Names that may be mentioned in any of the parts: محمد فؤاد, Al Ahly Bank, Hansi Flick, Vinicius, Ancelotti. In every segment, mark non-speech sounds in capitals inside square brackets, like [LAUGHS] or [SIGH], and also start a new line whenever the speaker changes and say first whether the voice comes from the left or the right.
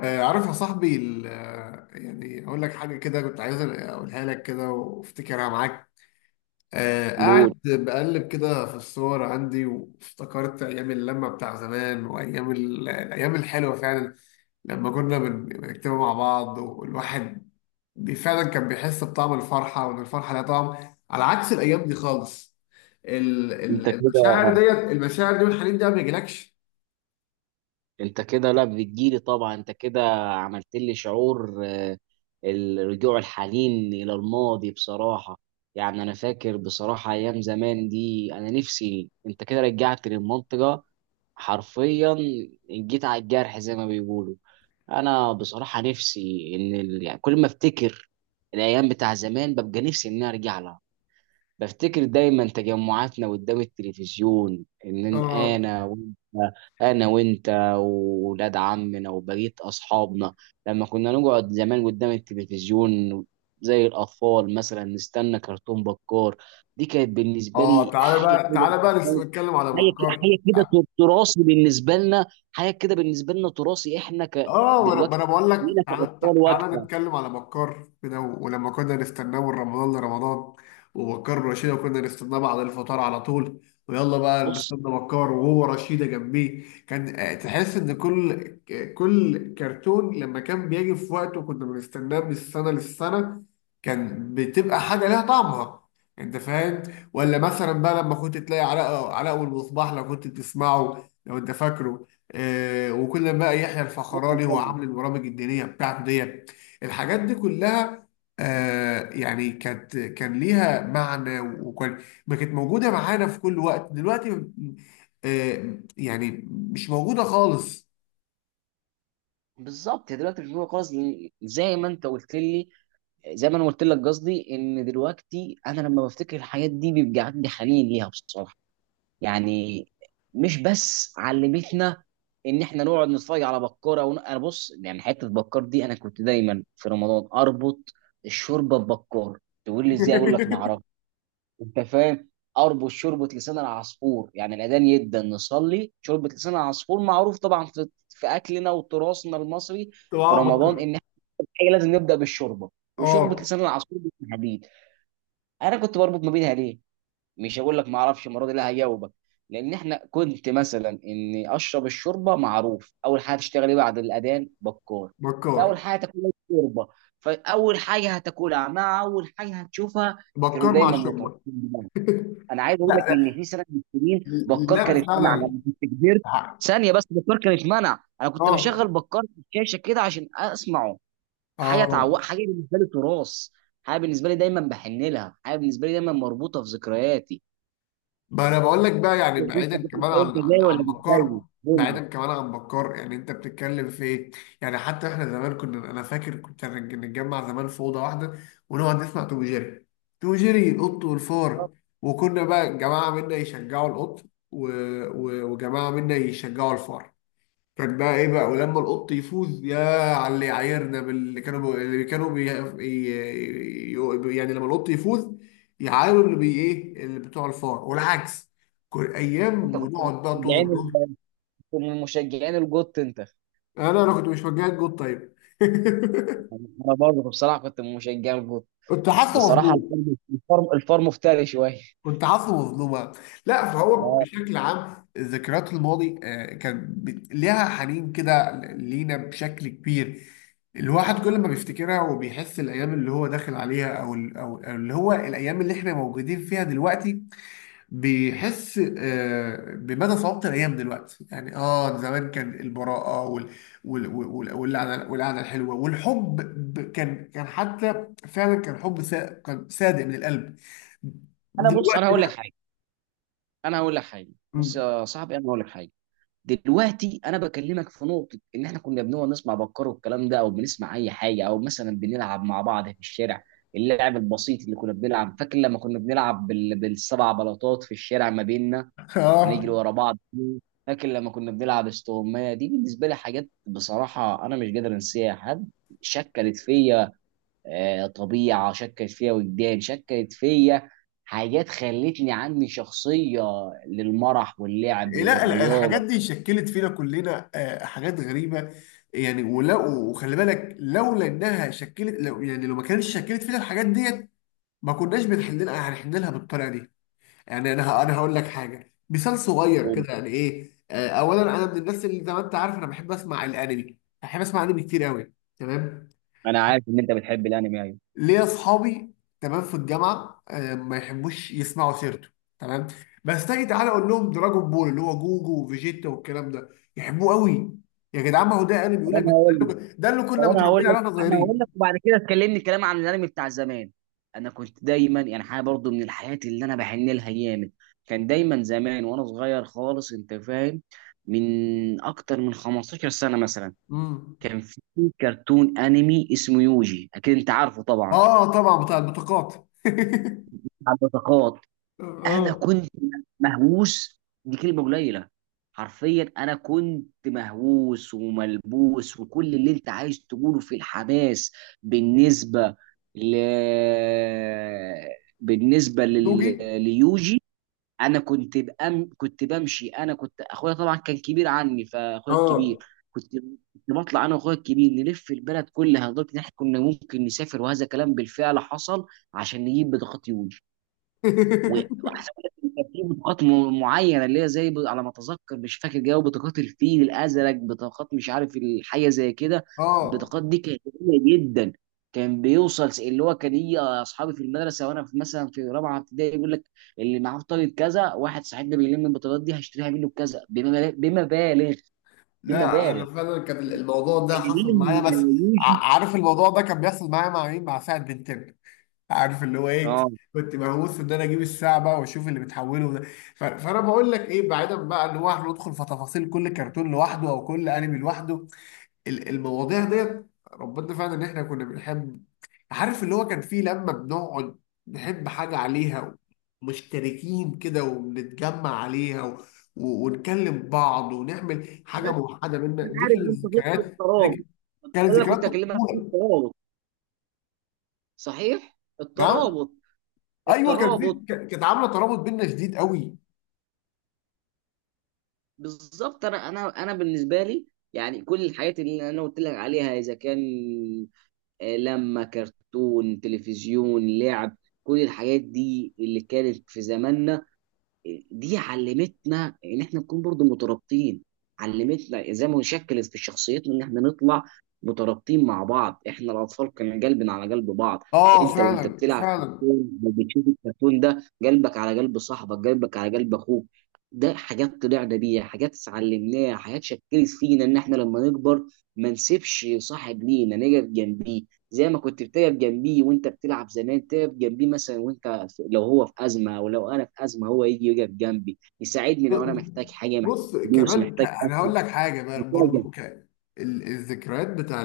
left: عارف يا صاحبي يعني اقول لك حاجه كده، كنت عايز اقولها لك كده وافتكرها معاك.
right: قول.
left: قاعد بقلب كده في الصور عندي وافتكرت ايام اللمه بتاع زمان وايام الايام الحلوه فعلا. لما كنا بنكتبها مع بعض والواحد فعلا كان بيحس بطعم الفرحه، وان الفرحه لها طعم، على عكس الايام دي خالص.
right: انت كده
left: المشاعر دي والحنين ده ما بيجيلكش.
right: انت كده لا بتجيلي طبعا. انت كده عملت لي شعور، الرجوع، الحنين الى الماضي بصراحه. يعني انا فاكر بصراحه ايام زمان دي، انا نفسي. انت كده رجعت للمنطقه حرفيا، جيت على الجرح زي ما بيقولوا. انا بصراحه نفسي ان يعني كل ما افتكر الايام بتاع زمان ببقى نفسي ان انا ارجع لها. بفتكر دايما تجمعاتنا قدام التلفزيون، ان
left: اه.
right: انا وانت، انا وانت واولاد عمنا وبقيه اصحابنا، لما كنا نقعد زمان قدام التلفزيون زي الاطفال مثلا نستنى كرتون بكار. دي كانت بالنسبه
left: اه،
right: لي
left: تعالى
right: حاجه
left: بقى
right: كده،
left: تعالى بقى نتكلم على بكار.
right: تراثي بالنسبه لنا. حاجه كده بالنسبه لنا تراثي، احنا ك
left: اه، وانا ما
right: دلوقتي،
left: أنا بقول لك
right: لينا
left: تعالى،
right: كاطفال
left: تعالى
right: وقتها.
left: نتكلم على مكار كده، ولما كنا نستناه من رمضان لرمضان ومكار ورشيدة، وكنا نستناه بعد الفطار على طول. ويلا بقى
right: بص،
left: نستنى مكار وهو رشيدة جنبيه، كان تحس ان كل كرتون لما كان بيجي في وقته كنا بنستناه من السنة للسنة. كان بتبقى حاجة ليها طعمها، انت فاهم؟ ولا مثلا بقى لما كنت تلاقي علاء، علاء والمصباح، لو كنت بتسمعه، لو انت فاكره. وكل بقى يحيى الفخراني هو عامل البرامج الدينيه بتاعته ديت، الحاجات دي كلها. يعني كان ليها معنى، وكان ما كانت موجوده معانا في كل وقت دلوقتي. يعني مش موجوده خالص.
right: بالظبط يا دلوقتي مش موجودة خالص، لأن زي ما انت قلت لي، زي ما انا قلت لك، قصدي ان دلوقتي انا لما بفتكر الحاجات دي بيبقى عندي حنين ليها بصراحه. يعني مش بس علمتنا ان احنا نقعد نتفرج على بكاره انا بص، يعني حته بكار دي انا كنت دايما في رمضان اربط الشوربه ببكار. تقول لي ازاي؟ اقول لك ما
left: [LAUGHS]
right: اعرفش. انت فاهم، اربط شوربه لسان العصفور. يعني الاذان يبدا نصلي، شوربه لسان العصفور معروف طبعا في اكلنا وتراثنا المصري في
left: طبعا
right: رمضان،
left: بكر.
right: ان حاجه لازم نبدا بالشوربه، وشوربه
left: اه
right: لسان العصفور بالحديد. انا كنت بربط ما بينها ليه؟ مش هقول لك ما اعرفش المره دي، لا هجاوبك. لان احنا كنت مثلا اني اشرب الشوربه، معروف اول حاجه تشتغل ايه بعد الاذان؟ بكار. فاول
left: بكار.
right: حاجه تاكلها الشوربه، فاول حاجه هتاكلها مع اول حاجه هتشوفها، كانوا
left: بكار مع
right: دايما متربطين
left: الشرطه.
right: ببعض.
left: [LAUGHS]
right: انا عايز اقول لك
left: لا،
right: ان في سنه من السنين بكار كان
left: لا
right: اتمنع
left: فعلا.
right: لما كنت كبرت. ثانيه بس، بكار كان اتمنع. انا كنت بشغل
left: اه.
right: بكار في الشاشه كده عشان اسمعه.
left: اه،
right: حاجه بالنسبه لي تراث، حاجه بالنسبه لي دايما بحن لها، حاجه بالنسبه لي دايما مربوطه في ذكرياتي.
left: ما انا بقول لك بقى، يعني
right: انت
left: بعيدا كمان
right: انت انت
left: عن
right: زي ولا مش زي؟
left: بكار،
right: قول
left: بعيدا
right: لي.
left: كمان عن بكار، يعني انت بتتكلم في ايه؟ يعني حتى احنا زمان كنا، انا فاكر، كنت نتجمع زمان في اوضه واحده، ونقعد نسمع توم جيري، توم جيري القط والفار. وكنا بقى جماعه منا يشجعوا القط، و... وجماعه منا يشجعوا الفار. كان بقى ايه بقى، ولما القط يفوز يا، على اللي يعايرنا، باللي كانوا بي... اللي كانوا بي... ي... ي- يعني لما القط يفوز يعايروا اللي بي ايه، اللي بتوع الفار والعكس، كل
right: انت
left: ايام
right: كنت من
left: ونقعد بقى طول
right: مشجعين ال-
left: الظهر.
right: كنت من مشجعين الجوت انت.
left: انا كنت مش مجاهد جود طيب.
right: انا برضه بصراحه كنت من مشجعين الجوت.
left: [LAUGHS] كنت حاسه
right: بصراحه
left: مظلوم.
right: الفرم افتري شويه.
left: كنت حافظه مظلومة. لا، فهو بشكل عام ذكريات الماضي كان ليها حنين كده لينا بشكل كبير. الواحد كل ما بيفتكرها، وبيحس الايام اللي هو داخل عليها، او اللي هو الايام اللي احنا موجودين فيها دلوقتي، بيحس بمدى صعوبة الايام دلوقتي. يعني زمان كان البراءة واللعنة الحلوة والحب. كان حتى فعلا كان حب كان صادق من القلب.
right: انا بص، انا
left: دلوقتي.
right: هقول لك حاجه، انا هقول لك حاجه، بص
left: مم.
right: يا صاحبي، انا هقول لك حاجه. دلوقتي انا بكلمك في نقطه، ان احنا كنا بنقعد نسمع بكار والكلام ده، او بنسمع اي حاجه، او مثلا بنلعب مع بعض في الشارع. اللعب البسيط اللي كنا بنلعب، فاكر لما كنا بنلعب بالسبع بلاطات في الشارع ما بيننا، ونجري
left: اه.
right: ورا بعض. فاكر لما كنا بنلعب استغمايه؟ دي بالنسبه لي حاجات بصراحه انا مش قادر انساها. حد شكلت فيا، طبيعه شكلت فيا، وجدان شكلت فيا، حاجات خلتني عندي شخصيه للمرح واللعب،
left: لا، الحاجات
right: للرياضه.
left: دي شكلت فينا كلنا حاجات غريبه. يعني ولا، وخلي بالك، لولا انها شكلت، لو يعني لو ما كانتش شكلت فينا الحاجات ديت، ما كناش بنحل لها، هنحل لها بالطريقه دي. يعني انا هقول لك حاجه، مثال صغير كده يعني ايه. اولا انا من الناس اللي زي ما انت عارف انا بحب اسمع الانمي، بحب اسمع انمي كتير قوي. تمام،
right: انا عارف ان انت بتحب الانمي. ايوه.
left: ليا اصحابي. تمام، في الجامعه ما يحبوش يسمعوا سيرته. تمام. بس تيجي تعالى اقول لهم دراجون بول، اللي هو جوجو وفيجيتا والكلام ده، يحبوه قوي. يا جدعان، ما هو ده انا بيقول
right: طب
left: لك
right: انا
left: بس،
right: هقول
left: ده
right: لك
left: اللي، ده اللي
right: طب
left: كنا
right: انا هقول
left: متربيين
right: لك
left: عليه واحنا
right: انا هقول لك
left: صغيرين.
right: وبعد كده تكلمني كلام عن الانمي بتاع زمان. انا كنت دايما يعني حاجه برضو من الحاجات اللي انا بحن لها جامد. كان دايما زمان وانا صغير خالص، انت فاهم، من اكتر من 15 سنه مثلا،
left: امم
right: كان في كرتون انمي اسمه يوجي، اكيد انت عارفه طبعا.
left: اه، طبعا، بتاع البطاقات.
right: بتاع البطاقات.
left: [LAUGHS]
right: انا
left: اه،
right: كنت مهووس، دي كلمه قليله. حرفيا انا كنت مهووس وملبوس، وكل اللي انت عايز تقوله في الحماس. بالنسبه ل بالنسبه
left: نوجي.
right: لل... ليوجي. كنت بمشي. انا كنت اخويا طبعا كان كبير عني، فاخويا الكبير
left: اه.
right: كنت كنت بطلع انا واخويا الكبير نلف البلد كلها، لدرجه ان احنا كنا ممكن نسافر، وهذا كلام بالفعل حصل، عشان نجيب بطاقات يوجي.
left: [LAUGHS]
right: واحسن لك، إن كان في بطاقات معينه، اللي هي زي على ما اتذكر، مش فاكر جو بطاقات الفيل الازرق، بطاقات مش عارف الحاجه زي كده.
left: اه،
right: البطاقات دي كانت قليله جدا. كان بيوصل اللي هو كان يجي اصحابي في المدرسه، وانا في مثلا في رابعه ابتدائي، يقول لك اللي معاه بطاقه كذا، واحد صاحبنا بيلم البطاقات دي هشتريها منه بكذا، بمبالغ، بمبالغ،
left: لا،
right: بمبالغ.
left: انا فعلا كان الموضوع ده حصل
right: مين؟
left: معايا بس.
right: يوجي.
left: عارف الموضوع ده كان بيحصل معايا مع مين، مع سعد بنتين. عارف اللي هو ايه.
right: اه.
left: كنت مهووس ان انا اجيب الساعه بقى واشوف اللي بتحوله ده. فانا بقول لك ايه، بعيدا بقى ان هو احنا ندخل في تفاصيل كل كرتون لوحده، او كل انمي لوحده. المواضيع ديت، ربنا، فعلا ان احنا كنا بنحب. عارف اللي هو كان فيه لما بنقعد نحب حاجه عليها، مشتركين كده وبنتجمع عليها، ونكلم بعض، ونعمل حاجه موحده بينا،
right: انا
left: دي
right: عارف
left: كانت
right: انت ضد
left: ذكريات،
right: الترابط،
left: دي كانت
right: انا
left: ذكريات
right: كنت اكلمك في
left: الطفوله.
right: الترابط. صحيح
left: نعم.
right: الترابط،
left: ايوه، كان في
right: الترابط.
left: كانت عامله ترابط بينا شديد قوي.
right: بالظبط، انا بالنسبه لي، يعني كل الحاجات اللي انا قلت لك عليها، اذا كان لما كرتون، تلفزيون، لعب، كل الحاجات دي اللي كانت في زماننا، دي علمتنا ان احنا نكون برضو مترابطين. علمتنا ازاي ما نشكل في شخصيتنا، ان احنا نطلع مترابطين مع بعض. احنا الاطفال كان قلبنا على قلب بعض.
left: اه،
right: انت وانت
left: فعلا
right: بتلعب في
left: فعلا.
right: الكون وبتشوف الكرتون ده، قلبك على قلب صاحبك، قلبك على قلب اخوك. ده حاجات طلعنا بيها، حاجات اتعلمناها، حاجات شكلت فينا ان احنا لما نكبر ما نسيبش صاحب لينا، نقف جنبيه. زي ما كنت بتقف جنبيه وانت بتلعب زمان، تقف جنبيه مثلا وانت لو هو في ازمه، او لو انا في ازمه هو يجي يقف جنبي يساعدني،
left: ب-
right: لو انا
left: ب-
right: محتاج حاجه، محتاج
left: بص،
right: فلوس،
left: كمان
right: محتاج
left: انا
right: أكل،
left: هقول لك حاجه بقى
right: محتاج.
left: برضو. الذكريات بتاع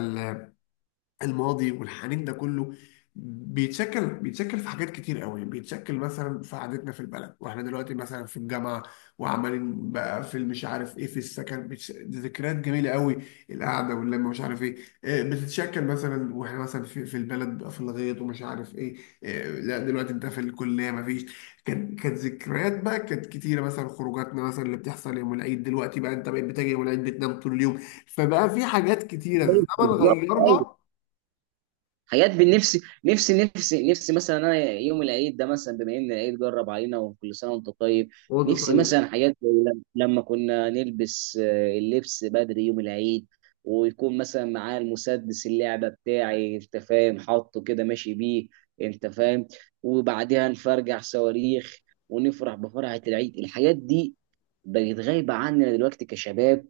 left: الماضي والحنين ده كله، بيتشكل في حاجات كتير قوي. بيتشكل مثلا في قعدتنا في البلد واحنا دلوقتي مثلا في الجامعه، وعمالين بقى في مش عارف ايه، في السكن دي ذكريات جميله قوي، القعده واللمه مش عارف ايه. بتتشكل مثلا، واحنا مثلا في البلد بقى، في الغيط ومش عارف ايه. لا، دلوقتي انت في الكليه مفيش. كانت ذكريات بقى، كانت كتيره. مثلا خروجاتنا مثلا اللي بتحصل يوم العيد، دلوقتي بقى انت بقيت بتاجي يوم العيد بتنام طول اليوم. فبقى في حاجات كتيره الزمن
right: بالظبط، أيوه.
left: غيرها.
right: حاجات بالنفس، نفسي نفسي نفسي مثلا انا يوم العيد ده مثلا، بما ان العيد جرب علينا، وكل سنه وانت طيب.
left: وانت
right: نفسي
left: طيب.
right: مثلا حاجات زي لما كنا نلبس اللبس بدري يوم العيد، ويكون مثلا معاه المسدس اللعبه بتاعي، انت فاهم، حاطه كده ماشي بيه. انت فاهم، وبعدها نفرجع صواريخ ونفرح بفرحه العيد. الحاجات دي بقت غايبه عننا دلوقتي كشباب،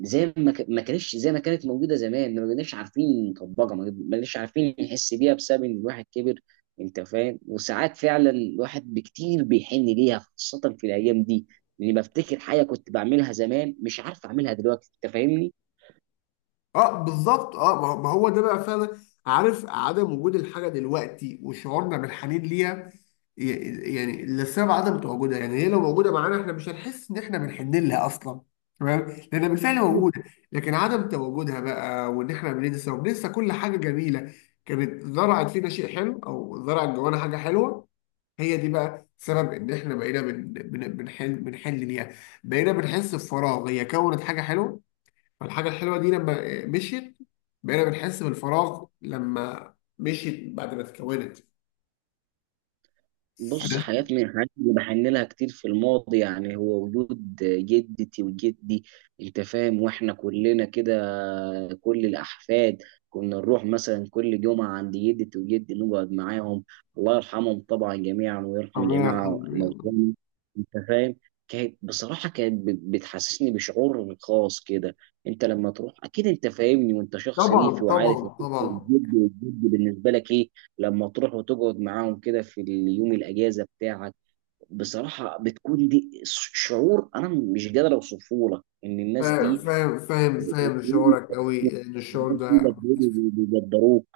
right: زي ما ما كانتش، زي ما كانت موجوده زمان، ما كناش عارفين نطبقها، ما كناش عارفين نحس بيها، بسبب ان الواحد كبر. انت فاهم، وساعات فعلا الواحد بكتير بيحن ليها، خاصه في الايام دي، لاني بفتكر حاجه كنت بعملها زمان مش عارف اعملها دلوقتي. انت فاهمني.
left: اه، بالظبط، اه، ما هو ده بقى فعلا. عارف، عدم وجود الحاجه دلوقتي وشعورنا بالحنين ليها، يعني لسبب عدم تواجدها، يعني هي لو موجوده معانا احنا مش هنحس ان احنا بنحن لها اصلا، تمام، لانها بالفعل موجوده. لكن عدم تواجدها بقى، وان احنا بننسى، وبننسى كل حاجه جميله كانت زرعت فينا شيء حلو، او زرعت جوانا حاجه حلوه، هي دي بقى سبب ان احنا بقينا بنحن ليها، بقينا بنحس بفراغ. هي كونت حاجه حلوه، فالحاجة الحلوة دي لما مشيت، بقينا بنحس بالفراغ لما مشيت بعد ما اتكونت.
right: بص،
left: عرفت؟
right: حاجات من الحاجات اللي بحن لها كتير في الماضي، يعني هو وجود جدتي وجدي. انت فاهم، واحنا كلنا كده، كل الاحفاد كنا نروح مثلا كل جمعه عند جدتي وجدي نقعد معاهم. الله يرحمهم طبعا جميعا، ويرحم
left: ربنا
right: جميع
left: يرحمه يعني.
right: موتانا. انت فاهم، كانت بصراحه بتحسسني بشعور خاص كده. انت لما تروح اكيد انت فاهمني، وانت شخص
left: طبعا،
right: ريفي، وعارف
left: طبعا،
right: ان انت
left: طبعا.
right: الجد والجد بالنسبه لك ايه. لما تروح وتقعد معاهم كده في اليوم الاجازه بتاعك، بصراحه بتكون دي شعور انا مش قادر اوصفه لك، ان الناس دي،
left: فاهم فاهم
right: الناس
left: فاهم شعورك قوي، ان الشعور
right: دي
left: ده.
right: بجد بيقدروك.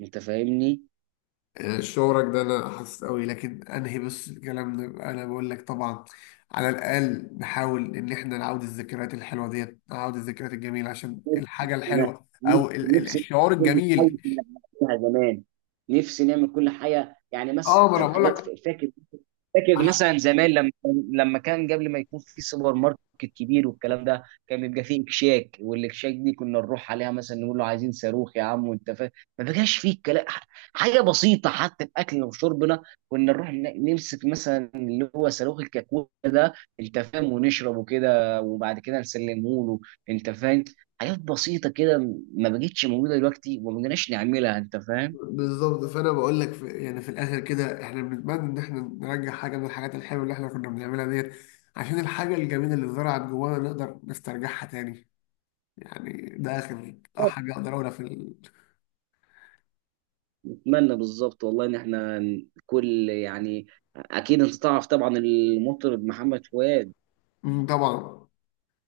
right: انت فاهمني.
left: [LAUGHS] شعورك ده انا حاسس قوي، لكن انهي بس، الكلام ده انا بقول لك، طبعا على الاقل نحاول ان احنا نعود الذكريات الحلوه ديت، نعود الذكريات الجميله عشان الحاجه
right: انا
left: الحلوه، او
right: نفسي
left: الشعور
right: نعمل كل حاجه
left: الجميل.
right: كنا بنعملها زمان. نفسي نعمل كل حاجه، يعني
left: اه، ما انا
right: مثلا
left: بقول
right: حاجات
left: لك.
right: فاكر. فاكر مثلا زمان لما كان قبل ما يكون في سوبر ماركت كبير والكلام ده، كان بيبقى فيه اكشاك، والاكشاك دي كنا نروح عليها مثلا نقول له عايزين صاروخ يا عم، وانت فاهم، ما بقاش فيه كلام. حاجه بسيطه حتى في اكلنا وشربنا، كنا نروح نمسك مثلا اللي هو صاروخ الكاكولا ده، انت فاهم، ونشربه كده، وبعد كده نسلمه له. انت فاهم، حاجات بسيطه كده ما بقتش موجوده دلوقتي، وما بقناش نعملها. انت فاهم.
left: بالظبط، فانا بقول لك في، يعني في الاخر كده، احنا بنتمنى ان احنا نرجع حاجه من الحاجات الحلوه اللي احنا كنا بنعملها ديت، عشان الحاجه الجميله اللي زرعت جوانا نقدر نسترجعها تاني. يعني ده اخر حاجه اقدر اقولها في ال...
right: اتمنى بالظبط والله ان احنا كل، يعني، اكيد انت تعرف طبعا المطرب محمد فؤاد.
left: مم، طبعا.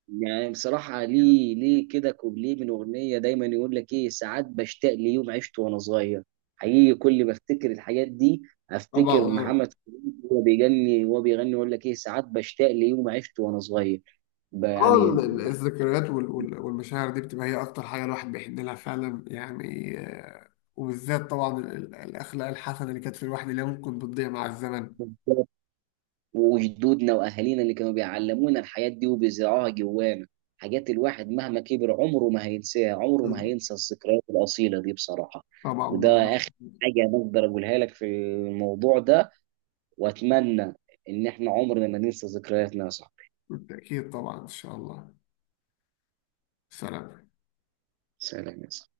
right: يعني بصراحه، ليه ليه كده كوبليه من اغنيه دايما يقول لك ايه: ساعات بشتاق ليوم عشت وانا صغير. حقيقي كل ما افتكر الحاجات دي،
left: طبعا،
right: افتكر
left: اه.
right: محمد فؤاد وهو بيغني، يقول لك ايه ساعات بشتاق ليوم عشت وانا صغير. يعني
left: الذكريات والمشاعر دي بتبقى هي اكتر حاجه الواحد بيحن لها فعلا، يعني وبالذات طبعا الاخلاق الحسنه اللي كانت في الواحد، اللي ممكن بتضيع مع الزمن.
right: وجدودنا واهالينا اللي كانوا بيعلمونا الحاجات دي وبيزرعوها جوانا، حاجات الواحد مهما كبر عمره ما هينساها، عمره ما هينسى الذكريات الاصيله دي بصراحه.
left: طبعا،
right: وده اخر
left: بالظبط.
right: حاجه أنا اقدر اقولها لك في الموضوع ده. واتمنى ان احنا عمرنا ما ننسى ذكرياتنا يا صاحبي.
left: بالتاكيد طبعا ان شاء الله. سلام.
right: سلام يا صاحبي.